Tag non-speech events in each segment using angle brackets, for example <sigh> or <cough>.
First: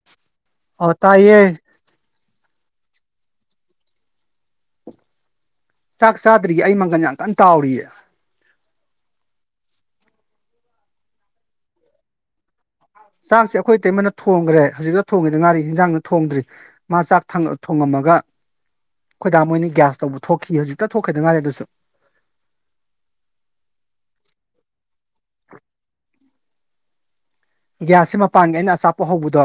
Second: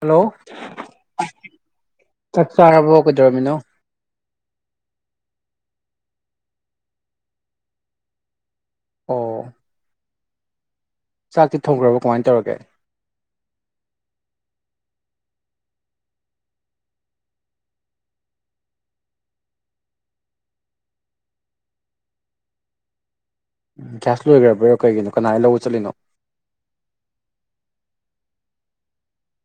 hello ꯑꯣ ꯇꯥꯏꯌꯦ ꯆꯥꯛ ꯆꯥꯔꯕꯣ ꯀꯗꯧꯔꯃꯤꯅꯣ ꯆꯥꯛ ꯆꯥꯗ꯭ꯔꯤꯌꯦ ꯑꯩ ꯃꯪꯒꯟ ꯌꯥꯝ ꯀꯟꯅ ꯇꯥꯎꯔꯤꯌꯦ ꯑꯣ ꯆꯥꯛꯇꯤ ꯊꯣꯡꯒ꯭ꯔꯕ ꯀꯃꯥꯏꯅ ꯇꯧꯔꯒꯦ ꯆꯥꯛꯁꯦ ꯑꯩꯈꯣꯏ ꯇꯩꯃꯅ ꯊꯣꯡꯒ꯭ꯔꯦ ꯍꯧꯖꯤꯛꯇ ꯊꯣꯡꯒꯤꯗ ꯉꯥꯔꯤ ꯍꯤꯟꯖꯥꯡꯅ ꯊꯣꯡꯗ꯭ꯔꯤ ꯃꯥ ꯆꯥꯛ ꯊꯥꯡ ꯊꯣꯡꯉꯝꯃꯒ ꯈꯣꯏꯗꯥ ꯃꯣꯏꯅꯤ ꯒ꯭ꯌꯥꯁ ꯂꯧꯕ ꯊꯣꯛꯈꯤ ꯍꯧꯖꯤꯛꯇ ꯊꯣꯛꯈꯤꯗ ꯉꯥꯏꯔꯤ ꯑꯗꯨꯁꯨ ꯒ꯭ꯌꯥꯁ ꯂꯣꯏꯒ꯭ꯔꯕ꯭ꯔꯔꯣ ꯀꯩꯒꯤꯅꯣ ꯀꯅꯥꯏ ꯆꯠꯂꯤꯅꯣ ꯒ꯭ꯌꯥꯁꯁꯤ ꯃꯄꯥꯟꯒꯤ ꯑꯩꯅ ꯑꯆꯥꯄꯣꯠ ꯍꯧꯕꯗꯣ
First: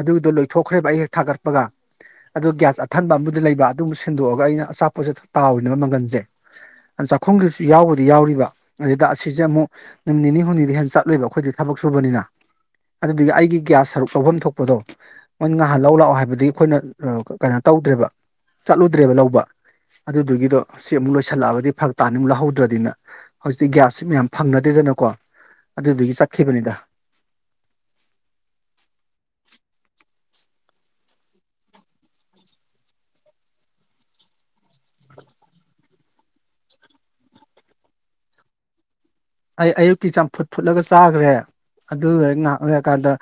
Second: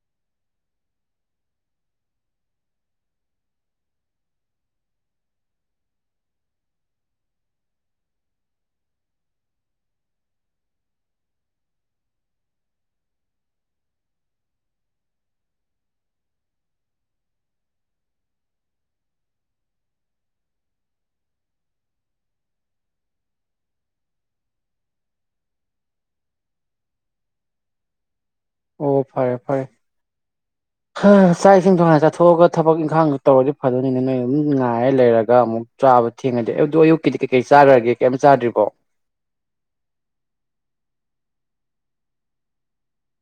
ꯑꯗꯨꯗꯣ ꯂꯣꯏꯊꯣꯛꯈ꯭ꯔꯦꯕ ꯑꯩ ꯍꯦꯛ ꯊꯥꯒꯠꯄꯒ ꯑꯗꯣ ꯒ꯭ꯌꯥꯁ ꯑꯊꯟꯕ ꯑꯝꯕꯨꯗ ꯂꯩꯕ ꯑꯗꯨꯃꯨꯛ ꯁꯤꯟꯗꯣꯛꯑꯒ ꯑꯩꯅ ꯑꯆꯥꯄꯣꯠꯁꯦ ꯇꯥꯎꯏꯅꯦꯕ ꯃꯪꯒꯟꯁꯦ ꯑꯥ ꯆꯥꯛꯈꯨꯝꯒꯤꯁꯨ ꯌꯥꯎꯕꯨꯗꯤ ꯌꯥꯎꯔꯤꯕ ꯑꯗꯨꯗ ꯑꯁꯤꯁꯦ ꯑꯃꯨꯛ ꯅꯨꯃꯤꯠ ꯅꯤꯅꯤ ꯍꯨꯝꯅꯤꯗꯤ ꯍꯦꯟ ꯆꯠꯂꯣꯏꯕ ꯑꯩꯈꯣꯏꯗꯤ ꯊꯛ ꯁꯨꯕꯅꯤꯅ ꯑꯗꯨꯗꯤ ꯑꯩꯒꯤ ꯒ꯭ꯌꯥꯁ ꯁꯔꯨꯛ ꯂꯧꯐꯝ ꯊꯣꯛꯄꯗꯣ ꯃꯣꯏ ꯉꯥꯍꯥꯟ ꯂꯧ ꯂꯥꯛꯑꯣ ꯍꯥꯏꯕꯗꯤ ꯑꯩꯈꯣꯏꯅ ꯑꯥ ꯀꯩꯅꯣ ꯇꯧꯗ꯭ꯔꯦꯕ ꯆꯠꯂꯨꯗ꯭ꯔꯦꯕ ꯂꯧꯕ ꯑꯗꯨꯗꯨꯒꯤꯗꯣ ꯁꯤ ꯑꯃꯨꯛ ꯂꯣꯏꯁꯤꯜꯂꯛꯑꯒꯗꯤ ꯐꯔꯛ ꯇꯥꯅꯤ ꯑꯃꯨꯛ ꯂꯧꯍꯧꯗ꯭ꯔꯗꯤꯅ ꯍꯧꯖꯤꯛꯇꯤ ꯒ꯭ꯌꯥꯁꯁꯤ ꯃꯌꯥꯝ ꯐꯪꯅꯗꯦꯗꯅꯀꯣ ꯑꯗꯨꯗꯒꯤ ꯆꯠꯈꯤꯕꯅꯤꯗ ꯑꯣ ꯐꯔꯦ ꯐꯔꯦ ꯍꯥ ꯆꯥꯛ ꯏꯁꯤꯡ ꯊꯨꯅ ꯆꯥꯊꯣꯛꯑꯒ ꯊꯕꯛ ꯏꯪꯈꯥꯡ ꯇꯧꯔꯗꯤ ꯐꯗꯅꯤꯅꯦ ꯅꯣꯏ ꯑꯗꯨꯝ ꯉꯥꯏꯔꯦ ꯂꯩꯔꯒ ꯑꯃꯨꯛ ꯆꯥꯕ ꯊꯦꯡꯅꯗꯤ ꯑꯗꯨ ꯑꯌꯨꯛꯀꯤꯗꯤ ꯀꯩ ꯀꯩ ꯆꯥꯒ꯭ꯔꯒꯦ ꯀꯩꯝ ꯆꯗ꯭ꯔꯤꯕꯣ ꯑꯩ ꯑꯌꯨꯛꯀꯤ ꯆꯝꯐꯨꯠ ꯐꯨꯠꯂꯒ ꯆꯥꯒ꯭ꯔꯦ ꯑꯗꯨ ꯂꯩꯔꯒ ꯉꯥꯏꯍꯥꯛ ꯂꯩꯔꯀꯥꯟꯗ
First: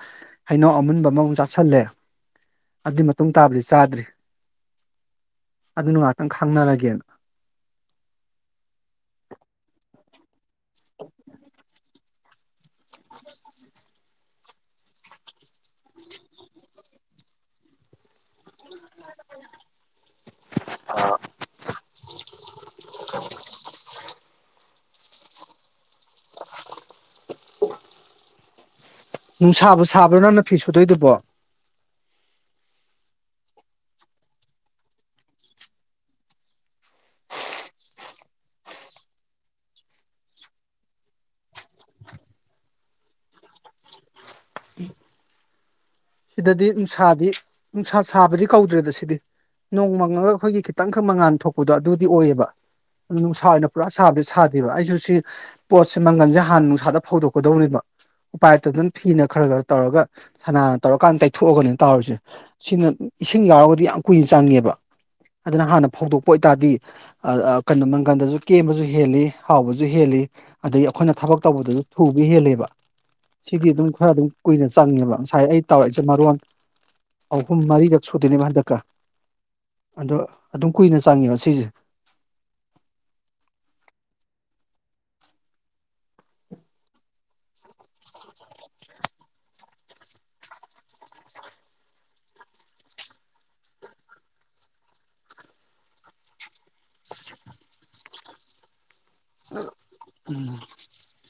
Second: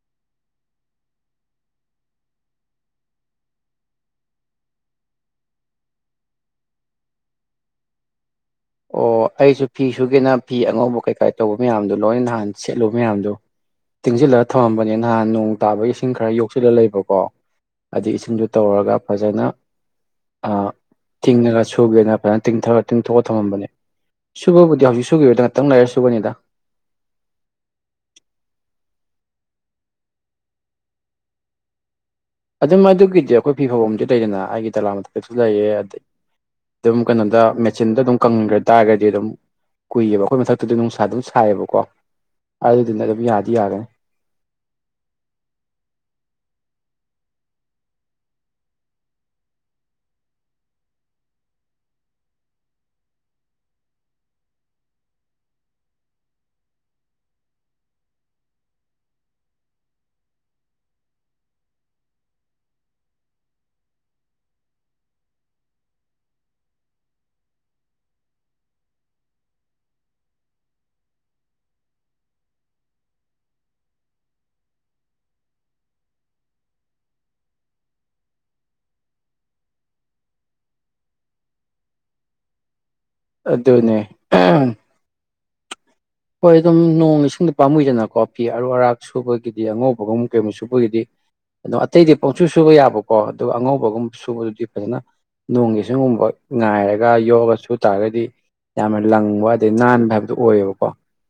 ꯍꯩꯅꯧ ꯑꯃꯨꯟꯕ ꯑꯃꯃꯨꯛ ꯆꯥꯥꯁꯜꯂꯦ ꯑꯗꯨꯏ ꯃꯇꯨꯡ ꯇꯥꯕꯗꯤ ꯆꯥꯗ꯭ꯔꯤ ꯑꯗꯨꯅ ꯉꯍꯥꯛꯇꯪ ꯈꯪꯅꯔꯒꯦꯅ ꯑꯣ ꯑꯩꯁꯨ ꯐꯤ ꯁꯨꯒꯦꯅ ꯐꯤ ꯑꯉꯧꯕ ꯀꯩꯀꯥꯏ ꯇꯧꯕ ꯃꯌꯥꯝꯗꯣ ꯂꯣꯏ ꯅꯍꯥꯟ ꯁꯦꯠꯂꯨꯕ ꯃꯌꯥꯝꯗꯣ ꯇꯤꯡꯁꯤꯜꯂꯒ ꯊꯝꯔꯝꯕꯅꯦ ꯅꯍꯥꯟ ꯅꯣꯡ ꯇꯥꯕ ꯏꯁꯤꯡ ꯈꯔ ꯌꯣꯛꯁꯤꯜꯂ ꯂꯩꯕꯀꯣ ꯑꯩ ꯏꯁꯤꯡꯁꯨ ꯇꯧꯔꯒ ꯐꯖꯅ ꯑ ꯇꯤꯡꯉꯒ ꯁꯨꯒꯦꯅ ꯐꯖꯅ ꯇꯤꯡꯊꯔ ꯇꯤꯡꯊꯣꯛꯑ ꯊꯝꯃꯝꯕꯅꯦ ꯁꯨꯕꯕꯨꯗꯤ ꯍꯧꯖꯤꯛ ꯁꯨꯈꯤꯕꯗ ꯉꯥꯛꯇꯪ ꯂꯩꯔ ꯁꯨꯒꯅꯤꯗ ꯅꯨꯡꯁꯥꯕꯨ ꯁꯥꯕ꯭ꯔꯥ ꯅꯪꯅ ꯐꯤ ꯁꯨꯗꯣꯏꯗꯨꯕꯣ ꯑꯗꯨꯝ ꯑꯗꯨꯒꯤꯗꯤ ꯑꯩꯈꯣꯏ ꯐꯤ ꯐꯧꯕꯝ ꯂꯩꯗꯅ ꯑꯩꯒꯤ ꯗꯣꯂꯥꯜ ꯃꯊꯥꯛꯁꯨ ꯂꯩꯔꯦ ꯑꯗꯩ ꯑꯗꯨꯝ ꯀꯩꯅꯣꯗ ꯃꯦꯆꯤꯟꯗ ꯑꯗꯨꯝ ꯀꯪꯈ꯭ꯔ ꯇꯥꯔꯒꯗꯤ ꯑꯗꯨꯝ ꯀꯨꯏꯌꯦꯕ ꯑꯩꯈꯣꯏ ꯃꯊꯛꯇꯨꯗ ꯅꯨꯡꯁꯥ ꯑꯗꯨꯝ ꯁꯥꯏꯌꯦꯕꯀꯣ ꯑꯗꯨꯗꯨꯅ ꯑꯗꯨꯝ ꯌꯥꯗꯤ ꯌꯥꯒꯅꯤ ꯁꯤꯗꯗꯤ ꯅꯨꯡꯁꯥꯗꯤ ꯅꯨꯡꯁꯥ ꯁꯥꯕꯗꯤ ꯀꯧꯗ꯭ꯔꯦꯗ ꯁꯤꯗꯤ ꯅꯣꯡꯃꯪꯉꯒ ꯑꯩꯈꯣꯏꯒꯤ ꯈꯤꯇꯪ ꯈꯚ ꯃꯉꯥꯟ ꯊꯣꯛꯄꯗꯣ ꯑꯗꯨꯗꯤ ꯑꯣꯏꯌꯦꯕ ꯅꯨꯡꯁꯥ ꯑꯣꯏꯅ ꯄꯨꯔꯥ ꯁꯥꯕꯗꯤ ꯁꯥꯗꯦꯕ ꯑꯩꯁꯨ ꯁꯤ ꯄꯣꯠꯁꯦ ꯃꯪꯒꯜꯁꯦ ꯍꯥꯟꯅ ꯅꯨꯡꯁꯥꯗ ꯐꯧꯗꯣꯛꯀꯗꯧꯅꯦꯕ ꯎꯄꯥꯏꯇ ꯑꯗꯨꯅ ꯐꯤꯅ ꯈꯔ ꯈꯔ ꯇꯧꯔꯒ ꯁ ꯇꯧꯔꯀꯥꯟꯗ ꯇꯩꯊꯣꯛꯑꯒꯅꯦ ꯇꯧꯔꯤꯁꯦ ꯁꯤꯅ ꯏꯁꯤꯡ ꯌꯥꯎꯔꯒꯗꯤ ꯌꯥꯝ ꯀꯨꯏꯅ ꯆꯪꯉꯦꯕ ꯑꯗꯨꯅ ꯍꯥꯟꯅ ꯐꯧꯗꯣꯛꯄ ꯑꯣꯏꯇꯥꯔꯗꯤ ꯑꯥ ꯑꯥꯥ ꯀꯩꯅꯣ ꯃꯪꯒꯜꯗꯁꯨ ꯀꯦꯝꯕꯁꯨ ꯍꯦꯜꯂꯤ ꯍꯥꯎꯕꯁꯨ ꯍꯦꯜꯂꯤ ꯑꯗꯒꯤ ꯑꯩꯈꯣꯏꯅ ꯊꯕꯛ ꯇꯧꯕꯗꯁꯨ ꯊꯨꯕ ꯍꯦꯜꯂꯦꯕ ꯁꯤꯗꯤ ꯑꯗꯨꯝ ꯈꯔ ꯑꯗꯨꯝ ꯀꯨꯏꯅ ꯆꯪꯉꯦꯕ ꯉꯁꯥꯏ ꯑꯩ ꯇꯧꯔꯦꯁꯦ ꯃꯔꯣꯟ ꯑꯍꯨꯝ ꯃꯔꯤꯔꯛ ꯁꯨꯗꯣꯏꯅꯦꯕ ꯍꯟꯗꯛꯀ ꯑꯗꯣ ꯑꯗꯨꯝ ꯀꯨꯏꯅ ꯆꯪꯉꯦꯕ ꯁꯤꯁꯦ ꯑꯗꯨꯅꯦ ꯍꯣꯏ ꯑꯗꯨꯝ ꯅꯣꯡ ꯏꯁꯤꯡꯗꯤ ꯄꯥꯝꯃꯨꯏꯗꯅꯀꯣ ꯐꯤ ꯑꯔꯨ ꯑꯔꯥꯛ ꯁꯨꯕꯒꯤꯗꯤ ꯑꯉꯧꯕꯒ ꯀꯩꯒꯨꯝꯕ ꯁꯨꯕꯒꯤꯗꯤ ꯑꯗꯣ ꯑꯇꯩꯗꯤ ꯄꯥꯡꯁꯨ ꯁꯨꯕ ꯌꯥꯕꯀꯣ ꯑꯗꯨꯒ ꯑꯉꯧꯕꯒꯨꯝ ꯁꯨꯕꯗꯨꯗꯤ ꯐꯖꯅ ꯅꯣꯡꯒꯤ ꯏꯁꯤꯒꯨꯝꯕ ꯉꯥꯏꯔꯒ ꯌꯣꯛꯑꯒ ꯁꯨ ꯇꯥꯔꯒꯗꯤ ꯌꯥꯝꯅ ꯂꯪꯕ ꯑꯗꯩ ꯅꯥꯟꯕ ꯍꯥꯏꯕꯗꯨ ꯑꯣꯏꯌꯦꯕꯀꯣ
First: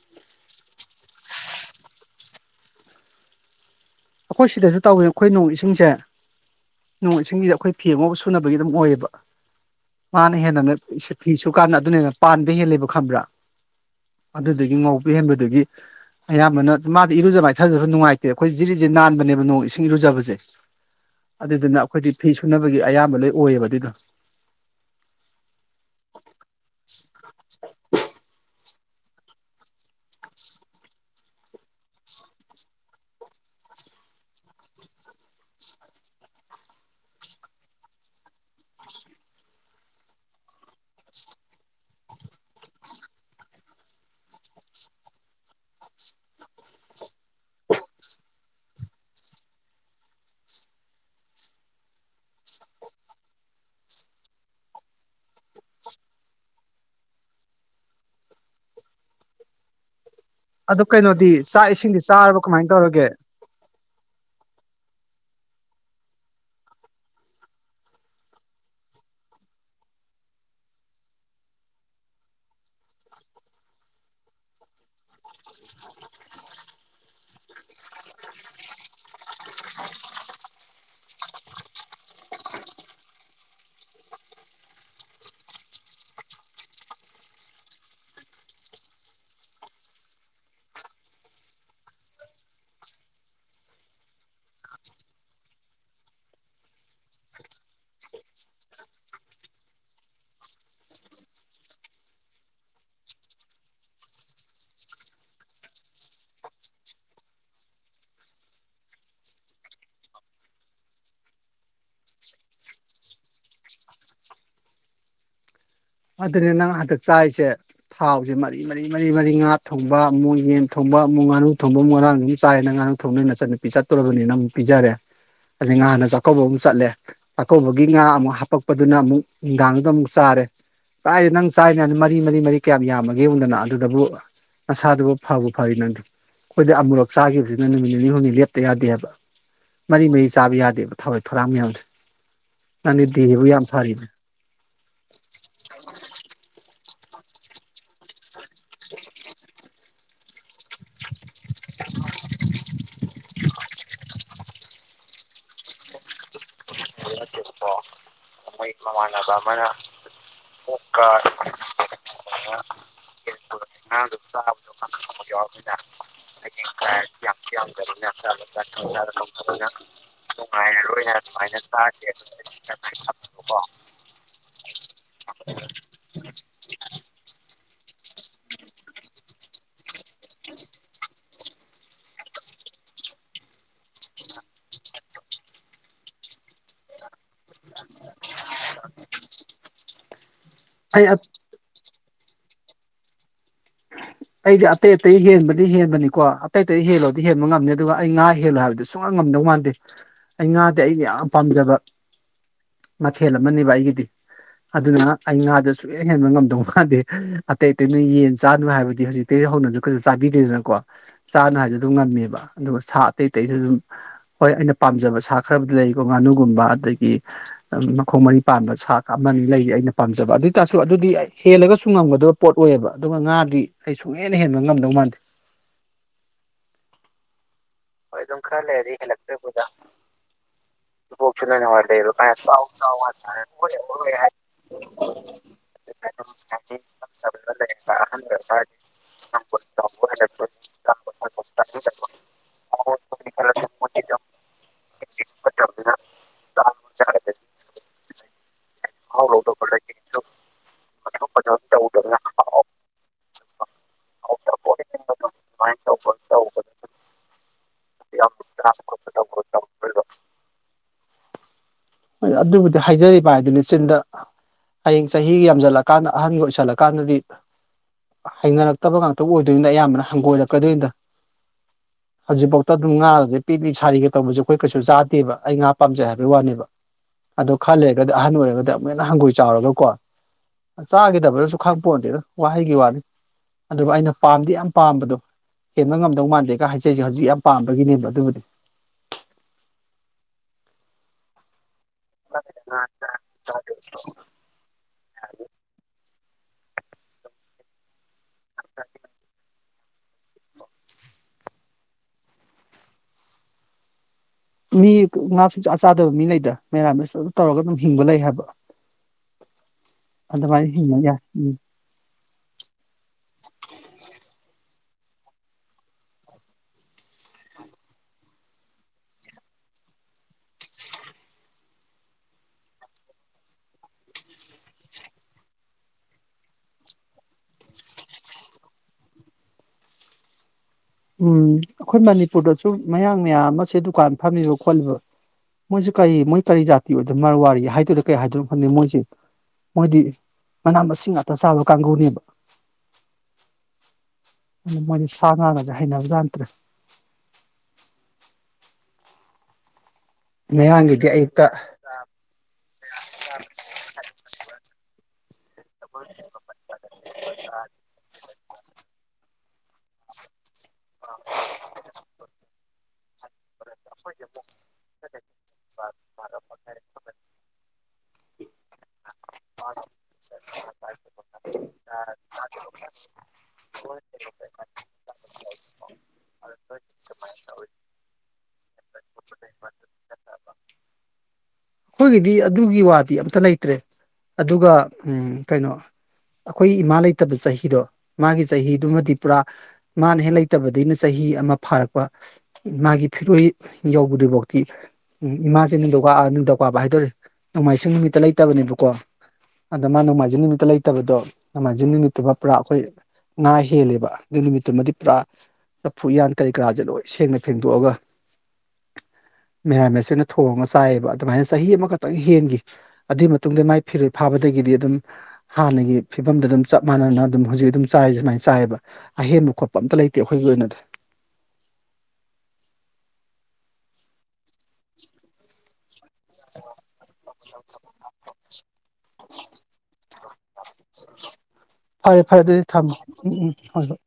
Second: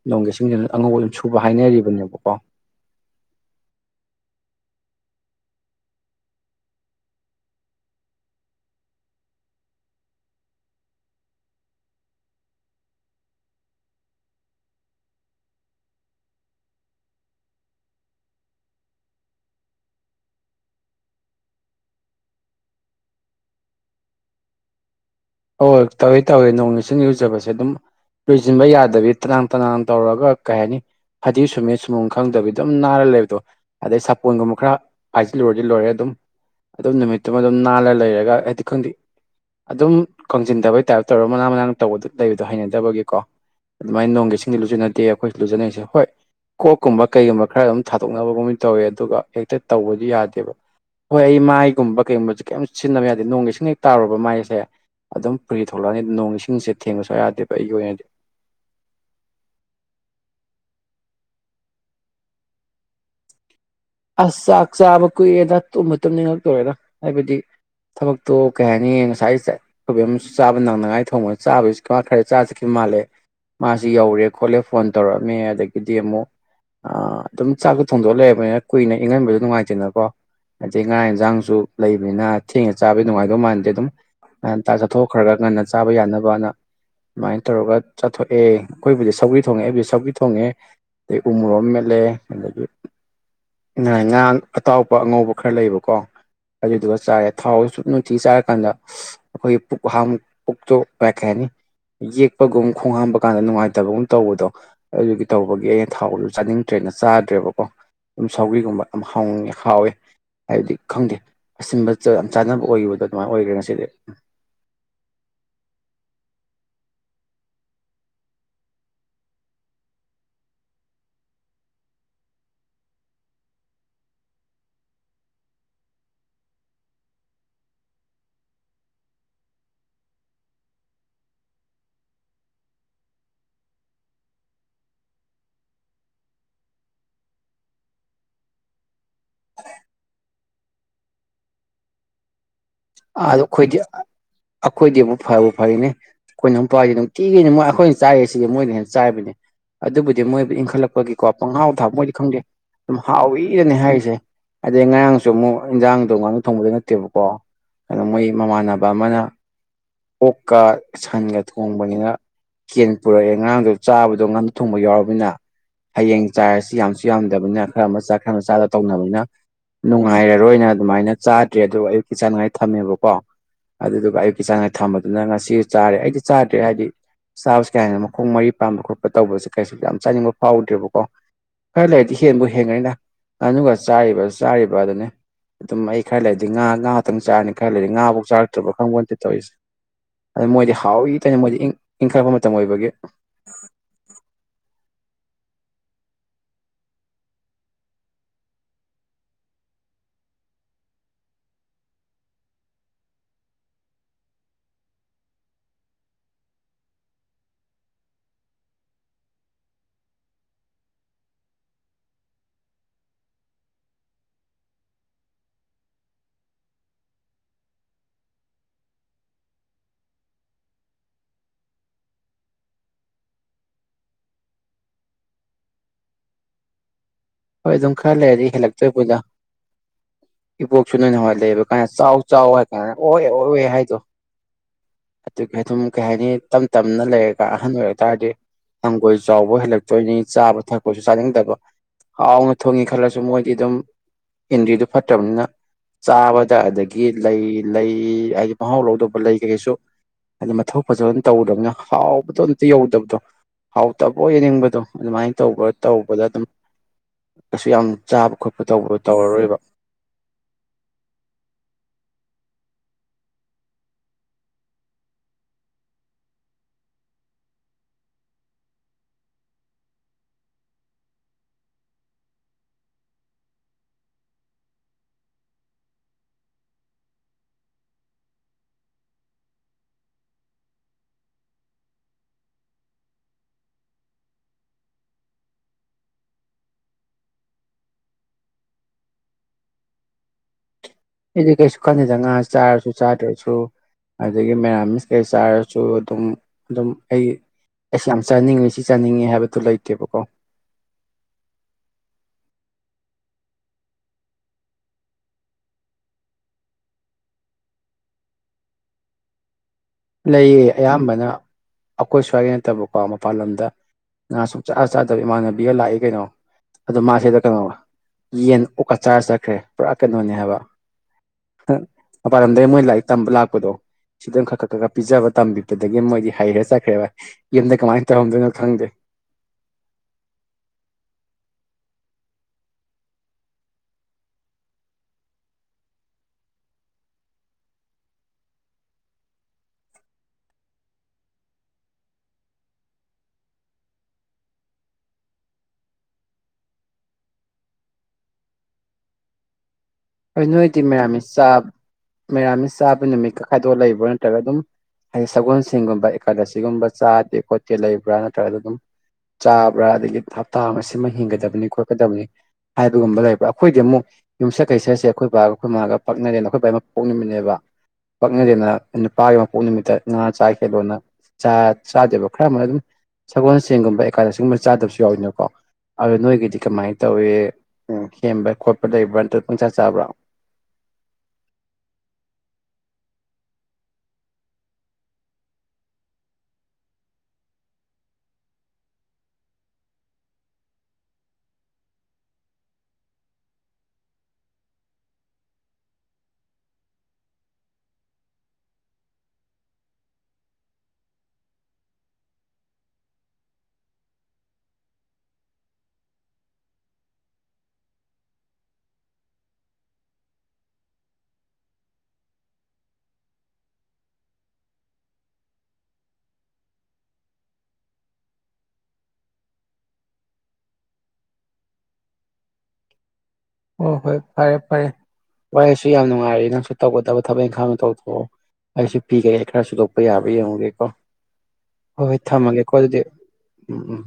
ꯅꯣꯡꯒꯤ ꯏꯁꯤꯡꯁꯤꯅ ꯑꯉꯧꯕ ꯁꯨꯕ ꯍꯥꯏꯅꯔꯤꯕꯅꯦꯕꯀꯣ ꯑꯩꯈꯣꯏ ꯁꯤꯗꯁꯨ ꯇꯧꯏ ꯑꯩꯈꯣꯏ ꯅꯣꯡ ꯏꯁꯤꯡꯁꯦ ꯅꯣꯡ ꯏꯁꯤꯡꯁꯦ ꯑꯩꯈꯣꯏ ꯐꯤ ꯑꯉꯧꯕ ꯁꯨꯅꯕꯒꯤ ꯑꯗꯨꯝ ꯑꯣꯏꯌꯦꯕ ꯃꯥꯅ ꯍꯦꯟꯅ ꯐꯤꯁꯨ ꯀꯥꯟꯗ ꯑꯗꯨꯅꯦꯅ ꯄꯥꯟꯕ ꯍꯦꯜꯂꯦꯕ ꯈꯪꯕ꯭ꯔꯥ ꯑꯗꯨꯗꯨꯒꯤ ꯉꯧꯕ ꯍꯦꯟꯕꯗꯨꯒꯤ ꯑꯌꯥꯝꯕꯅ ꯃꯥꯗꯤ ꯏꯔꯨꯖ ꯃꯥꯏꯊꯖꯕ ꯅꯨꯡꯉꯥꯏꯇꯦ ꯑꯩꯈꯣꯏ ꯖꯤꯔꯤ ꯁꯤ ꯅꯥꯟꯕꯅꯦꯕ ꯅꯣꯡ ꯏꯁꯤꯡ ꯏꯔꯨꯖꯕꯁꯦ ꯑꯗꯨꯗꯨꯅ ꯑꯩꯈꯣꯏꯗꯤ ꯐꯤ ꯁꯨꯅꯕꯒꯤ ꯑꯌꯥꯝꯕ ꯂꯣꯏ ꯑꯣꯏꯌꯦꯕ ꯑꯗꯨꯏꯗꯣ ꯍꯣꯏ ꯇꯧꯋꯦ ꯇꯧꯋꯦ ꯅꯣꯡ ꯏꯁꯤꯡ ꯂꯨꯖꯕꯁꯦ ꯑꯗꯨꯝ ꯂꯣꯏꯁꯤꯟꯕ ꯌꯥꯗꯕꯤ ꯇꯅꯥꯡ ꯇꯅꯥꯡ ꯇꯧꯔꯒ ꯀꯩ ꯍꯥꯏꯅꯤ ꯐꯗꯤ ꯁꯨꯝꯃꯦ ꯁꯨꯕꯥꯝ ꯈꯪꯗꯕꯤ ꯑꯗꯨꯝ ꯅꯥꯔ ꯂꯩꯕꯗꯣ ꯑꯗꯩ ꯁꯥꯄꯣꯟꯒꯨꯝꯕ ꯈꯔ ꯍꯥꯏꯖꯤꯜꯂꯨꯔꯗꯤ ꯂꯣꯏꯔꯦ ꯑꯗꯨꯝ ꯑꯗꯨꯝ ꯅꯨꯃꯤꯠꯇꯨꯃ ꯑꯗꯨꯝ ꯅꯥꯜꯂ ꯂꯩꯔꯒ ꯍꯥꯏꯗꯤ ꯈꯪꯗꯦ ꯑꯗꯨꯝ ꯀꯪꯁꯤꯟꯗꯕꯩ ꯇꯥꯏꯞ ꯇꯧꯔ ꯃꯅꯥ ꯃꯅꯥꯟ ꯇꯧꯕꯗꯨ ꯂꯩꯕ ꯍꯩꯅꯗꯕꯒꯤꯀꯣ ꯑꯗꯨꯃꯥꯏꯅ ꯅꯣꯡꯒꯤ ꯏꯁꯤꯡꯗꯤ ꯂꯨꯖꯟꯅꯗꯦ ꯑꯩꯈꯣꯏꯁꯨ ꯂꯨꯖꯟꯅꯔꯤꯁꯦ ꯍꯣꯏ ꯀꯣꯛꯀꯨꯝꯕ ꯀꯩꯒꯨꯝꯕ ꯈꯔ ꯑꯗꯨꯝ ꯊꯥꯗꯣꯛꯅꯕꯒꯨꯝ ꯇꯧꯋꯦ ꯑꯗꯨꯒ ꯍꯦꯛꯇ ꯇꯧꯕꯗꯤ ꯌꯥꯗꯦꯕ ꯍꯣꯏ ꯑꯩ ꯃꯥꯏꯒꯨꯝꯕ ꯀꯩꯒꯨꯝꯕꯁꯦ ꯀꯩꯝꯇ ꯁꯤꯖꯤꯟꯅꯕ ꯌꯥꯗꯦ ꯅꯣꯡ ꯏꯁꯤꯡ ꯍꯦꯛ ꯇꯥꯔꯨꯔꯕ ꯃꯥꯏꯁꯦ ꯑꯗꯨꯝ ꯐꯨꯔꯤ ꯊꯣꯛꯂꯛꯑꯅꯤ ꯅꯣꯡ ꯏꯁꯤꯡꯁꯦ ꯊꯦꯡꯕꯁꯨ ꯌꯥꯗꯦꯕ ꯑꯩꯒꯤ ꯑꯣꯏꯅꯗꯤ ꯑꯗꯨ ꯀꯩꯅꯣꯗꯤ ꯆꯥꯛ ꯏꯁꯤꯡꯗꯤ ꯆꯥꯔꯕ ꯀꯃꯥꯏꯟ ꯇꯧꯔꯒꯦ ꯑꯁ ꯆꯥꯛ ꯆꯥꯕ ꯀꯨꯏꯔꯦ ꯇꯨꯝꯕꯨ ꯇꯨꯅꯤꯡꯉꯛꯇꯧꯔꯦꯗ ꯍꯥꯏꯕꯗꯤ ꯊꯕꯛꯇꯣ ꯀꯩꯍꯥꯏꯅꯤ ꯉꯁꯥꯏ ꯆꯠ ꯑꯈꯣꯏꯕꯦꯝꯃꯁꯨ ꯆꯥꯕ ꯅꯪꯅꯉꯥꯏ ꯊꯣꯡꯕ ꯆꯥ ꯂꯣꯏꯔ ꯀꯥ ꯈꯔ ꯆꯥꯔ ꯆꯠꯈꯤꯕ ꯃꯥꯜꯂꯦ ꯃꯥꯖꯦ ꯌꯧꯔꯦ ꯈꯣꯠꯂꯦ ꯐꯣꯟ ꯇꯧꯔꯛꯑꯝꯃꯦ ꯑꯗꯒꯤꯗꯤ ꯑꯃꯨꯛ ꯑꯥ ꯑꯗꯨꯝ ꯆꯥꯛꯇꯣ ꯊꯣꯡꯗꯣꯛꯑꯒ ꯂꯩꯔꯕꯅꯤꯅ ꯀꯨꯏꯅ ꯏꯪꯍꯟꯕꯁꯨ ꯅꯨꯡꯉꯥꯏꯇꯦꯅꯀꯣ ꯑꯗꯩ ꯉꯥꯔꯥꯡ ꯏꯟꯖꯥꯡꯁꯨ ꯂꯩꯕꯅꯤꯅ ꯊꯦꯡꯅ ꯆꯥꯕ ꯅꯨꯡꯉꯥꯏꯗꯧ ꯃꯥꯟꯗꯦ ꯑꯗꯨꯝ ꯉꯥꯟꯇꯥ ꯆꯠꯊꯣꯛꯈ꯭ꯔꯒ ꯉꯟꯅ ꯆꯥꯕ ꯌꯥꯅꯕꯅ ꯁꯨꯃꯥꯏꯟ ꯇꯧꯔꯒ ꯆꯥꯊꯣꯛꯑꯦ ꯑꯩꯈꯣꯏꯕꯨꯗꯤ ꯁꯧꯒ꯭ꯔꯤ ꯊꯣꯡꯉꯦ ꯑꯩꯕꯨꯗꯤ ꯁꯧꯒ꯭ꯔꯤ ꯊꯣꯡꯉꯦ <unintelligible> ꯃꯣꯔꯣꯛ ꯑꯃ ꯃꯦꯠꯂꯦ ꯑꯗꯒꯤ ꯉꯔꯥꯡ ꯉꯥꯡ ꯑꯇꯥꯎꯕ ꯑꯉꯧꯕ ꯈꯔ ꯂꯩꯕꯀꯣ ꯑꯗꯨꯗꯨꯒ ꯆꯥꯔꯦ ꯊꯥꯎꯖꯨ ꯁꯨꯕ ꯅꯨꯡꯇꯤ ꯆꯥꯔꯀꯥꯟꯗ ꯑꯩꯈꯣꯏꯒꯤ ꯄꯨꯛ ꯍꯥꯡ ꯄꯨꯛꯇꯣ ꯀꯩ ꯍꯥꯏꯅꯤ ꯌꯦꯛꯄꯒꯨꯝ ꯈꯣꯡ ꯍꯥꯝꯕ ꯀꯥꯟꯗ ꯅꯨꯡꯉꯥꯏꯇꯕꯒꯨꯝ ꯇꯧꯕꯗꯣ ꯑꯗꯨꯗꯨꯒꯤ ꯇꯧꯕꯒꯤ ꯑꯩꯅ ꯊꯥꯎꯗꯨ ꯆꯥꯅꯤꯡꯗ꯭ꯔꯦꯅ ꯆꯥꯗ꯭ꯔꯦꯕꯀꯣ ꯑꯗꯨꯝ ꯁꯧꯒ꯭ꯔꯤꯒꯨꯝꯕ ꯑꯝ ꯍꯥꯎꯋꯤ ꯍꯥꯎꯋꯦ ꯍꯥꯏꯕꯗꯤ ꯈꯪꯗꯦ ꯑꯁꯤꯟꯕ ꯆꯥ ꯌꯝ ꯆꯥꯟꯅꯕ ꯑꯣꯏꯒꯤꯕꯗꯣ ꯑꯗꯨꯃꯥꯏꯅ ꯑꯣꯏꯒ꯭ꯔꯦ ꯉꯁꯤꯗꯤ ꯑꯗꯨꯅꯤ ꯅꯪ ꯍꯟꯗꯛ ꯆꯥꯏꯁꯦ ꯊꯥꯎꯖꯦ ꯃꯔꯤ ꯃꯔꯤ ꯃꯔꯤ ꯃꯔꯤ ꯉꯥ ꯊꯣꯡꯕ ꯑꯃꯨꯛ ꯌꯦꯟ ꯊꯣꯡꯕ ꯑꯃꯨꯛ ꯉꯥꯅꯨ ꯊꯣꯡꯕ ꯑꯃꯨꯛ ꯉꯔꯥꯡꯗꯒꯤ ꯑꯗꯨꯝ ꯆꯥꯏꯌꯦꯅ <unintelligible> ꯅꯣꯏ ꯅꯆꯜꯅꯨꯄꯤ ꯆꯠꯇꯣꯔꯕꯅꯤꯅ ꯑꯃꯨꯛ ꯄꯤꯖꯔꯦ ꯑꯗꯩ ꯉꯍꯥꯟꯅ ꯆꯥꯛꯀꯧꯕ ꯑꯃꯨꯛ ꯆꯠꯂꯦ ꯆꯥꯛꯀꯧꯕꯒꯤ ꯉꯥ ꯑꯃꯨꯛ ꯍꯥꯞꯄꯛꯄꯗꯨꯅ ꯑꯃꯨꯛ ꯅꯨꯡꯗꯥꯡꯗꯨꯗ ꯑꯃꯨꯛ ꯆꯥꯔꯦ ꯀꯥꯔꯥꯏꯗꯩ ꯅꯪ ꯆꯥꯔꯤ ꯃꯌꯥꯝꯗꯣ ꯃꯔꯤ ꯃꯔꯤ ꯃꯔꯤ ꯀꯌꯥꯝ ꯌꯥꯝꯃꯒꯦ ꯌꯦꯡꯉꯣꯗꯅ ꯑꯗꯨꯗꯕꯨ ꯅꯁꯥꯗꯨꯕꯨ ꯐꯥꯕꯨ ꯐꯥꯔꯤ ꯅꯪꯗꯤ ꯑꯩꯈꯣꯏꯗꯤ ꯑꯃꯨꯔꯛ ꯆꯥꯒꯤꯕꯖꯤꯅ ꯅꯨꯃꯤꯠ ꯅꯤꯅꯤ ꯍꯨꯝꯅꯤ ꯂꯦꯞꯇ ꯌꯥꯗꯦ ꯍꯥꯏꯕ ꯃꯔꯤ ꯃꯔꯤ ꯆꯥꯕ ꯌꯥꯗꯦꯕ ꯊꯥꯎꯔꯦꯛ ꯊꯧꯔꯥꯡ ꯃꯌꯥꯝꯁꯦ ꯅꯪꯗꯤ ꯑꯥꯗꯣ ꯗꯤꯍꯦꯕꯨ ꯌꯥꯝ ꯑꯩꯈꯣꯏꯗꯤ ꯐꯔꯤ ꯑꯩꯈꯣꯏꯗꯤ ꯑꯃꯨꯛ ꯐꯕꯨ ꯐꯔꯤꯅꯦ ꯑꯩꯈꯣꯏꯅ ꯑꯃꯨꯛ ꯄꯥꯏꯗꯤ ꯅꯨꯡꯇꯤꯒꯤꯅꯤ ꯃꯣꯏ ꯑꯩꯈꯣꯏ ꯆꯥꯏꯌꯦ ꯁꯤꯗꯤ ꯃꯣꯏꯅ ꯍꯦꯟꯅ ꯆꯥꯏꯕꯅꯦ ꯑꯗꯨꯕꯨꯗꯤ ꯃꯣꯏꯕꯨ ꯏꯟꯈꯠꯂꯛꯄꯒꯤꯀꯣ ꯄꯪꯍꯥꯎꯇꯥ ꯍꯥꯎ ꯃꯣꯏꯗꯤ ꯈꯪꯗꯦ ꯑꯗꯨꯝ ꯍꯥꯎꯏꯗꯅꯦ ꯍꯥꯏꯔꯤꯖꯦ ꯑꯗꯩ ꯉꯔꯥꯡꯁꯨ ꯑꯃꯨꯛ ꯏꯟꯖꯥꯡꯗꯣ ꯉꯥꯅꯨ ꯊꯣꯡꯕꯗ ꯅꯠꯇꯦꯕꯀꯣ ꯑꯗꯣ ꯃꯣꯏ ꯃꯃꯥꯟꯅꯕ ꯑꯃꯅ ꯑꯣꯛꯀꯥ ꯁꯟꯒ ꯊꯣꯡꯕꯅꯤꯅ ꯀꯦꯟ ꯄꯨꯔꯛꯑꯦ ꯉꯔꯥꯡꯗꯣ ꯆꯥꯕꯗꯣ ꯉꯥꯅꯨ ꯊꯣꯡꯕ ꯌꯥꯎꯔꯕꯅꯤꯅ ꯍꯌꯦꯡ ꯆꯥꯔꯁꯤ ꯌꯥꯝꯁꯨ ꯌꯥꯝꯗꯕꯅꯤꯅ ꯈꯔ ꯃꯆꯥ ꯈꯔ ꯃꯥ ꯆꯥꯗ ꯇꯧꯅꯕꯅꯤꯅ ꯅꯨꯡꯉꯥꯏꯔꯔꯣꯏꯅ ꯑꯗꯨꯃꯥꯏꯅ ꯆꯥꯗ꯭ꯔꯦ ꯑꯗꯨꯒ ꯑꯌꯨꯛꯀꯤ ꯆꯥꯅꯉꯥꯏ ꯊꯝꯃꯦꯕꯀꯣ ꯑꯗꯨꯗꯨꯒ ꯑꯌꯨꯛꯀꯤ ꯆꯥꯅꯤꯉꯥꯏ ꯊꯝꯕꯗꯨꯅ ꯉꯁꯤ ꯆꯥꯔꯦ ꯑꯩꯗꯤ ꯆꯥꯗ꯭ꯔꯦ ꯍꯥꯏꯗꯤ ꯆꯥꯕꯁꯦ ꯀꯥ ꯍꯥꯏꯅ ꯃꯈꯣꯡ ꯃꯔꯤ ꯄꯥꯟꯕ ꯈꯣꯠꯄ ꯇꯧꯕꯁꯦ ꯀꯩꯁꯨ ꯌꯥꯝ ꯆꯥꯅꯤꯡꯕ ꯐꯥꯎꯗ꯭ꯔꯦꯕꯀꯣ ꯈꯔ ꯂꯩꯥꯔꯗꯤ ꯍꯦꯟꯕꯨ ꯍꯦꯟꯒꯔꯥꯅꯤꯗ ꯉꯥꯅꯨꯒ ꯆꯥꯔꯤꯕ ꯆꯥꯔꯤꯕ ꯑꯗꯨꯅꯤ ꯑꯗꯨꯝ ꯑꯩ ꯈꯔ ꯂꯩꯔꯗꯤ ꯉꯥ ꯉꯥꯇꯪ ꯆꯥꯔꯅꯤ ꯈꯔ ꯂꯩꯔꯗꯤ ꯉꯥꯕꯨꯛ ꯆꯥꯔꯛꯇꯕ꯭ꯔꯥ ꯈꯪ ꯕꯣꯟꯇꯦ ꯇꯧꯔꯤꯁꯦ ꯑꯗꯣ ꯃꯣꯏꯗꯤ ꯑꯩ ꯍꯥꯎꯏ ꯇꯥꯅꯤ ꯃꯣꯏꯗꯤ ꯏꯪ ꯏꯪꯈꯠꯂꯛꯄ ꯃꯇꯝ ꯑꯣꯏꯕꯒꯤ <inaudible> ꯑꯩꯗꯤ ꯑꯇꯩ ꯑꯇꯩ ꯍꯦꯟꯕꯗꯤ ꯍꯦꯟꯕꯅꯤꯀꯣ ꯑꯇꯩ ꯑꯇꯩ ꯍꯦꯜꯂꯣꯗꯤ ꯍꯦꯟꯕ ꯉꯝꯅꯤ ꯑꯗꯨꯒ ꯑꯩ ꯉꯥ ꯍꯦꯜꯂꯣ ꯍꯥꯏꯕ ꯑꯗꯨ ꯁꯨꯡꯉꯝ ꯉꯝꯗꯧ ꯃꯥꯟꯗꯦ ꯑꯩ ꯉꯥꯗꯤ ꯑꯩꯅ ꯌꯥꯝ ꯄꯥꯝꯖꯕ ꯃꯊꯦꯜ ꯑꯃꯅꯦꯕ ꯑꯩꯒꯤꯗꯤ ꯑꯗꯨꯅ ꯑꯩ ꯉꯥꯗ ꯁꯨꯛꯍꯦꯟ ꯍꯦꯟꯕ ꯉꯝꯗꯧ ꯃꯥꯥꯟꯗꯦ ꯑꯇꯩ ꯑꯇꯩ ꯅꯣꯏ ꯌꯦꯟ ꯆꯥꯅꯨ ꯍꯥꯏꯕꯗꯤ ꯍꯧꯖꯤꯛꯇꯩ ꯍꯧꯅꯖꯨ ꯀꯩꯖꯨ ꯆꯥꯕꯤꯗꯦꯗꯅꯀꯣ ꯆꯥꯅꯨ ꯍꯥꯏꯖꯨ ꯑꯗꯨꯝ ꯉꯝꯃꯦꯕ ꯑꯗꯨꯒ ꯁꯥ ꯑꯇꯩ ꯑꯇꯩꯗꯖꯨ ꯍꯣꯏ ꯑꯩꯅ ꯄꯥꯝꯖꯕ ꯁꯥ ꯈꯔꯕꯨꯗꯤ ꯂꯩꯀꯣ ꯉꯥꯅꯨꯒꯨꯝꯕ ꯑꯗꯒꯤ ꯃꯈꯣꯡ ꯃꯔꯤ ꯄꯥꯟꯕ ꯁꯥ ꯑꯃꯅꯤ ꯂꯩ ꯑꯩꯅ ꯄꯥꯝꯖꯕ ꯑꯗꯨ ꯑꯣꯏ ꯇꯔꯁꯨ ꯑꯗꯨꯗꯤ ꯍꯦꯜꯂꯒꯁꯨ ꯉꯝꯒꯗ ꯄꯣꯠ ꯑꯣꯏꯌꯦꯕ ꯑꯗꯨꯒ ꯉꯥꯗꯤ ꯑꯩ ꯁꯨꯡꯍꯦꯟ ꯍꯦꯟꯕ ꯉꯝꯗꯧ ꯃꯥꯟꯗꯦ ꯍꯣꯏ ꯑꯗꯨꯝ ꯈꯔ ꯂꯩꯔꯗꯤ ꯍꯦꯜꯂꯛꯇꯣꯏꯕꯗ ꯏꯕꯣꯛ ꯁꯨ ꯅꯣꯏ ꯅꯍꯥꯟꯋꯥꯏ ꯂꯩꯕ ꯀꯥꯟꯗ ꯆꯥꯎ ꯆꯥꯎ ꯍꯥꯏ ꯀꯥꯟ ꯑꯣꯑꯦ ꯑꯣꯑꯦ ꯍꯥꯏꯗꯣ ꯑꯗꯨꯝ ꯐꯦꯊꯨꯝ ꯀꯩ ꯍꯥꯏꯅꯤ ꯇꯝ ꯇꯝꯅ ꯂꯩꯔꯒ ꯑꯍꯟ ꯑꯣꯏꯔꯛꯇꯥꯥꯔꯗꯤ ꯍꯪꯒꯣꯏ ꯆꯥꯎꯕ ꯍꯦꯜꯂꯛꯇꯣꯏꯅꯤ ꯆꯥꯕ ꯊꯛꯄꯁꯨ ꯆꯥꯅꯤꯡꯗꯕ ꯍꯥꯎꯅ ꯊꯣꯡꯉꯦ ꯈꯜꯂꯁꯨ ꯃꯣꯏꯗꯤ ꯑꯗꯨꯝ ꯏꯟꯗ꯭ꯔꯤꯗꯨ ꯐꯠꯇ꯭ꯔꯝꯅꯤꯅ ꯆꯥꯕꯗ ꯑꯗꯒꯤ ꯂꯩ ꯂꯩ ꯍꯥꯏꯗꯤ ꯃꯍꯥꯎ ꯂꯧꯗꯧꯕ ꯂꯩ ꯀꯩꯀꯩꯁꯨ ꯑꯗ ꯃꯊꯧ ꯐꯖꯅ ꯇꯧꯗꯕꯅꯤꯅ ꯍꯥꯎꯕꯗꯣ ꯑꯝꯇ ꯌꯧꯗꯕꯗꯣ ꯍꯥꯎꯇꯕꯣꯏ ꯅꯤꯡꯕꯗꯣ ꯑꯗꯨꯃꯥꯏꯟ ꯇꯧꯕ ꯇꯧꯕꯗ ꯑꯗꯨꯝ ꯀꯩꯁꯨ ꯌꯥꯝ ꯆꯥꯕ ꯈꯣꯠꯄ ꯇꯧꯕ ꯇꯧꯔꯔꯣꯏꯕ <unintelligible> ꯍ ꯑꯗꯨꯕꯨꯗꯤ ꯍꯥꯏꯖꯔꯤꯕ ꯍꯥꯏꯗꯨꯅꯦ ꯆꯤꯟꯗ ꯍꯌꯦꯡ ꯆꯍꯤꯒ ꯌꯥꯝꯖꯜꯂꯀꯥꯟꯗ ꯑꯍꯟꯒꯤ ꯑꯣꯏꯁꯜꯂꯀꯥꯟꯗꯗꯤ ꯍꯩꯅꯔꯛꯇꯕ ꯉꯥꯛꯇ ꯑꯣꯏꯗꯣꯏꯅꯤꯅ ꯑꯌꯥꯝꯕꯅ ꯍꯪꯒꯣꯏꯔꯛꯀꯗꯣꯏꯅꯤꯗ <inaudible> ꯍꯧꯖꯤꯛꯐꯥꯎꯗ ꯑꯗꯨꯝ ꯉꯥꯒꯁꯦ ꯄꯦꯠꯂꯤ ꯁꯥꯔꯤꯒ ꯇꯧꯕꯁꯦ ꯑꯩꯈꯣꯏ ꯀꯩꯁꯨ ꯆꯥꯗꯦꯕ ꯑꯩ ꯉꯥ ꯄꯥꯝꯖꯩ ꯍꯥꯏꯕꯩ ꯋꯥꯅꯦꯕ ꯑꯗꯣ ꯈꯔ ꯂꯩꯔꯒꯗꯤ ꯑꯍꯟ ꯑꯣꯏꯔꯒꯗꯤ ꯑꯃꯨꯛ ꯍꯦꯟꯅ ꯍꯪꯒꯣꯏ ꯆꯥꯎꯔꯒ ꯀꯣ ꯆꯥꯒꯤꯗꯕꯔꯁꯨ ꯈꯪꯄꯣꯟꯇꯦꯗ ꯋꯥꯍꯩꯒꯤ ꯋꯥꯅꯤ ꯑꯗꯨꯕꯨ ꯑꯩꯅ ꯄꯥꯝꯗꯤ ꯌꯥꯝ ꯄꯥꯝꯕꯗꯣ ꯍꯦꯟꯕ ꯉꯝꯗꯧ ꯃꯥꯟꯗꯦꯒ ꯍꯥꯏꯖꯔꯤꯁꯦ ꯍꯧꯖꯤꯛ ꯌꯥꯝ ꯄꯥꯝꯕꯒꯤꯅꯦꯕ ꯑꯗꯨꯕꯨꯗꯤ ꯑꯩꯗꯤ ꯀꯩꯁꯨ ꯈꯟꯗꯦꯗ ꯉꯥ ꯆꯥꯔꯁꯨ ꯆꯥꯗ꯭ꯔꯁꯨ ꯑ ꯗꯒꯤ ꯃꯦꯔꯥꯃꯤꯁ ꯀꯩ ꯆꯥꯔꯁꯨ ꯑꯗꯨꯝ ꯑꯗꯨꯝ ꯑꯩ ꯑꯁ ꯌꯥꯝ ꯆꯥꯅꯤꯡꯉꯦ ꯁꯤ ꯆꯥꯅꯤꯡꯉꯦ ꯍꯥꯏꯕꯗꯨ ꯂꯩꯇꯦꯕꯀꯣ ꯃꯤ ꯉꯥ ꯁꯨꯡꯆꯥꯥ ꯆꯥꯗꯕ ꯃꯤ ꯂꯩꯗ ꯃꯦꯔꯥꯃꯦꯁ ꯑꯗꯨꯝ ꯇꯧꯔꯒ ꯑꯗꯨꯝ ꯍꯤꯡꯕ ꯂꯩ ꯍꯥꯏꯕ ꯂꯩꯌꯦ ꯑꯗꯨꯃꯥꯏꯅ ꯍꯤꯡꯕ ꯌꯥꯏ ꯑꯌꯥꯝꯕꯅ ꯎꯝ ꯑꯩꯈꯣꯏ ꯁ꯭ꯋꯥꯏꯒꯤ ꯅꯠꯇꯕꯀꯣ ꯃꯄꯥꯟ ꯂꯝꯗ ꯉꯥ ꯁꯨꯡꯆꯥ ꯆꯥꯗꯕ ꯏꯃꯥꯟꯅꯕꯤꯒ ꯂꯥꯛꯏ ꯀꯩꯅꯣ ꯑꯗꯣ ꯃꯥꯁꯦꯗ ꯀꯩꯅꯣ ꯌꯦꯟ ꯑꯣꯛꯀ ꯆꯥꯔ ꯆꯠꯈ꯭ꯔꯦ ꯄꯨꯔꯥ ꯀꯩꯅꯣꯅꯦ ꯍꯥꯏꯕ ꯃꯄꯥꯟ ꯂꯝꯗꯩ ꯃꯣꯏ ꯂꯥꯏꯔꯤꯛ ꯇꯝꯕ ꯂꯥꯛꯄꯗꯣ ꯁꯤꯗꯗꯨꯝ ꯈꯈꯈꯒ ꯄꯤꯖꯕ ꯇꯝꯕꯤꯕꯗꯒꯤ ꯃꯣꯏꯗꯤ ꯍꯩꯔ ꯆꯠꯈ꯭ꯔꯦꯕ ꯌꯨꯝꯗ ꯀꯃꯥꯏ ꯇꯧꯔꯝꯗꯣꯏꯅꯣ ꯈꯪꯗꯦ ꯎꯝ ꯑꯩꯈꯣꯏ ꯃꯅꯤꯄꯨꯔꯗꯁꯨ ꯃꯌꯥꯡ ꯃꯌꯥꯝꯃ ꯁꯤꯗ ꯗꯨꯀꯥꯟ ꯐꯝꯃꯤꯕ ꯈꯣꯠꯂꯤꯕ ꯃꯣꯏꯖꯤ ꯀꯔꯤ ꯃꯣꯏ ꯀꯔꯤ ꯖꯥꯇꯤ ꯑꯣꯏꯗꯣꯏ ꯃꯔꯋꯥꯔꯤ ꯍꯥꯏꯗꯣꯏꯔ ꯀꯩ ꯍꯥꯏꯗꯣꯏꯅꯣ ꯈꯪꯗꯦ ꯃꯣꯏꯁꯦ ꯃꯣꯏꯗꯤ ꯃꯅꯥ ꯃꯁꯤꯡ ꯉꯥꯛꯇ ꯆꯥꯕ ꯀꯥꯡꯒꯨꯅꯦꯕ ꯑꯗꯨ ꯃꯣꯏꯗꯤ ꯁꯥ ꯉꯥꯒꯁꯤ ꯍꯩꯅꯖꯥꯠ ꯅꯠꯇ꯭ꯔꯦ ꯍꯣꯏ ꯅꯣꯏꯗꯤ ꯃꯌꯥꯡꯒꯤꯗꯤ ꯃꯦꯔꯥꯃꯤꯁ ꯑꯌꯨꯛꯇ ꯆꯥ ꯃꯦꯔꯥꯃꯤꯁ ꯆꯥꯕ ꯅꯨꯃꯤꯠꯀ ꯈꯥꯏꯗꯣꯛꯑ ꯂꯩꯕ꯭ꯔꯥ ꯅꯠꯇ꯭ꯔꯒ ꯑꯗꯨꯝ ꯍꯥꯏꯗꯤ ꯁꯒꯣꯜꯁꯦꯝ ꯒꯨꯝꯕ ꯑꯦꯀꯥꯗꯁꯤꯒꯨꯝꯕ ꯆꯥꯗꯦ ꯈꯣꯠꯇꯦ ꯂꯩꯕ꯭ꯔꯥ ꯅꯠꯇ꯭ꯔꯒ ꯑꯗꯨꯝ ꯆꯥꯕ꯭ꯔꯥ ꯑꯗꯒꯤ ꯊꯞ ꯇꯥꯃ ꯁꯤꯃ ꯍꯦꯟꯒꯗꯕꯅꯤ ꯈꯣꯠꯀꯗꯕꯅꯤ ꯍꯥꯏꯕꯒꯨꯝꯕ ꯂꯩꯕ꯭ꯔꯥ ꯑꯩꯈꯣꯏꯗꯤ ꯑꯃꯨꯛ ꯌꯨꯝꯁ ꯀꯩꯁꯁꯦ ꯑꯩꯈꯣꯏꯕꯥꯒ ꯑꯩꯈꯣꯏꯃꯥꯒ ꯄꯥꯛꯅꯗꯦꯅ ꯑꯩꯈꯣꯏ ꯕꯥꯏ ꯃꯄꯣꯛ ꯅꯨꯡꯃꯤꯠꯅꯦꯕ ꯄꯛꯅꯗꯦꯅ ꯅꯨꯄꯥꯒꯤ ꯃꯄꯣꯛ ꯅꯨꯃꯤꯠꯇ ꯉꯥ ꯆꯥ ꯍꯦꯂꯣꯅ ꯆꯥ ꯆꯥꯗꯦꯕ ꯈꯔ ꯑꯃꯅ ꯑꯗꯨꯝ ꯁꯒꯣꯜꯁꯦꯜꯒꯨꯝꯕ ꯑꯦꯀꯥꯗꯁꯤꯒꯨꯝꯕ ꯆꯥꯗꯕꯁꯨ ꯌꯥꯎꯋꯤꯅꯀꯣ ꯑꯗꯣ ꯅꯣꯏꯒꯤꯗꯤ ꯀꯃꯥꯏꯟ ꯇꯧꯋꯤ ꯍꯦꯟꯕ ꯈꯣꯠꯄ ꯂꯩꯕ꯭ꯔꯥ ꯅꯠꯇ꯭ꯔ ꯄꯪꯆꯥꯥ ꯆꯥꯕ꯭ꯔꯥ ꯑꯩꯈꯣꯏꯒꯤꯗꯤ ꯑꯗꯨꯒꯤ ꯋꯥꯗꯤ ꯑꯝꯇ ꯂꯩꯇ꯭ꯔꯦ ꯑꯗꯨꯒ ꯎꯝ ꯀꯩꯅꯣ ꯑꯩꯈꯣꯏ ꯏꯃꯥ ꯂꯩꯇꯕ ꯆꯍꯤꯗꯣ ꯃꯥꯒꯤ ꯆꯍꯤꯗꯨꯃꯗꯤ ꯄꯨꯔꯥ ꯃꯥꯅ ꯍꯦꯛ ꯂꯩꯇꯕꯗꯒꯤꯅ ꯆꯍꯤ ꯑꯃ ꯐꯥꯔꯛꯄ ꯃꯥꯒꯤ ꯐꯤꯔꯣꯏ ꯌꯧꯕꯗꯨꯐꯥꯎꯇꯤ ꯎꯝ ꯏꯃꯥꯁꯦ ꯅꯤꯡꯗꯧꯀ ꯅꯤꯡꯗꯧ <unintelligible> ꯍꯥꯏꯗꯣꯔꯦ ꯅꯣꯡꯃꯥꯏꯖꯤꯡ ꯅꯨꯃꯤꯠꯇ ꯂꯩꯇꯕꯅꯦꯕꯀꯣ ꯑꯗꯣ ꯃꯥ ꯅꯣꯡꯃꯥꯏꯖꯤꯡ ꯅꯨꯃꯤꯠꯇ ꯂꯩꯇꯕꯗꯣ ꯅꯣꯡꯃꯥꯏꯖꯤꯡ ꯅꯨꯃꯤꯠꯇꯨꯃ ꯄꯨꯔꯥ ꯑꯩꯈꯣꯏ ꯉꯥ ꯍꯦꯜꯂꯦꯕ ꯑꯗꯨ ꯅꯨꯃꯤꯇꯨꯃꯗꯤ ꯄꯨꯔꯥ ꯆꯐꯨ ꯎꯌꯥꯟ ꯀꯔꯤ ꯀꯔꯥꯁꯦ ꯂꯣꯏ ꯁꯦꯡꯅ ꯐꯦꯡꯗꯣꯛꯑꯒ ꯃꯦꯔꯥꯃꯦꯁ ꯑꯣꯏꯅ ꯊꯣꯡꯉ ꯆꯥꯏꯑꯦꯕ ꯑꯗꯨꯃꯥꯏꯅ ꯆꯍꯤ ꯑꯃꯈꯛꯇꯪ ꯍꯦꯟꯈꯤ ꯑꯗꯨꯢ ꯃꯇꯨꯡꯗ ꯃꯥꯏ ꯐꯤꯔꯣꯏ ꯐꯥꯕꯗꯒꯤꯗꯤ ꯑꯗꯨꯝ ꯍꯥꯟꯅꯒꯤ ꯐꯤꯕꯝꯗ ꯑꯗꯨꯝ ꯆꯞ ꯃꯥꯟꯅꯅ ꯑꯗꯨꯝ ꯍꯧꯖꯤꯛ ꯑꯗꯨꯝ ꯆꯥꯏꯌꯦ ꯁꯨꯃꯥꯏꯅ ꯆꯥꯏꯌꯦꯕ ꯑꯍꯦꯟꯕ ꯈꯣꯠꯄ ꯑꯝꯇ ꯂꯩꯇꯦ ꯑꯩꯈꯣꯏꯒꯤ ꯑꯣꯏꯅꯗꯤ ꯑꯣ ꯍꯣꯏ ꯐꯔꯦ ꯐꯔꯦ ꯋꯥꯔꯤꯁꯤ ꯌꯥꯝ ꯅꯨꯡꯉꯥꯏꯔꯤ ꯅꯪꯁꯨ ꯇꯧꯒꯗꯕ ꯊꯕꯛ ꯏꯪꯈꯥꯡ ꯇꯧꯊꯣꯛꯑꯣ ꯑꯩꯁꯨ ꯐꯤꯒꯩ ꯈꯔ ꯁꯨꯗꯣꯛꯄ ꯌꯥꯕ ꯌꯦꯡꯉꯨꯒꯦꯀꯣ ꯍꯣꯏ ꯍꯣꯏ ꯐꯔꯦ ꯐꯔꯦ ꯊꯝꯃꯒꯦꯀꯣ ꯊꯝꯃꯣ ꯑꯗꯨꯗꯤ ꯎꯝ ꯍꯣꯏ ꯍꯣꯏ ꯎꯝ ꯎꯝ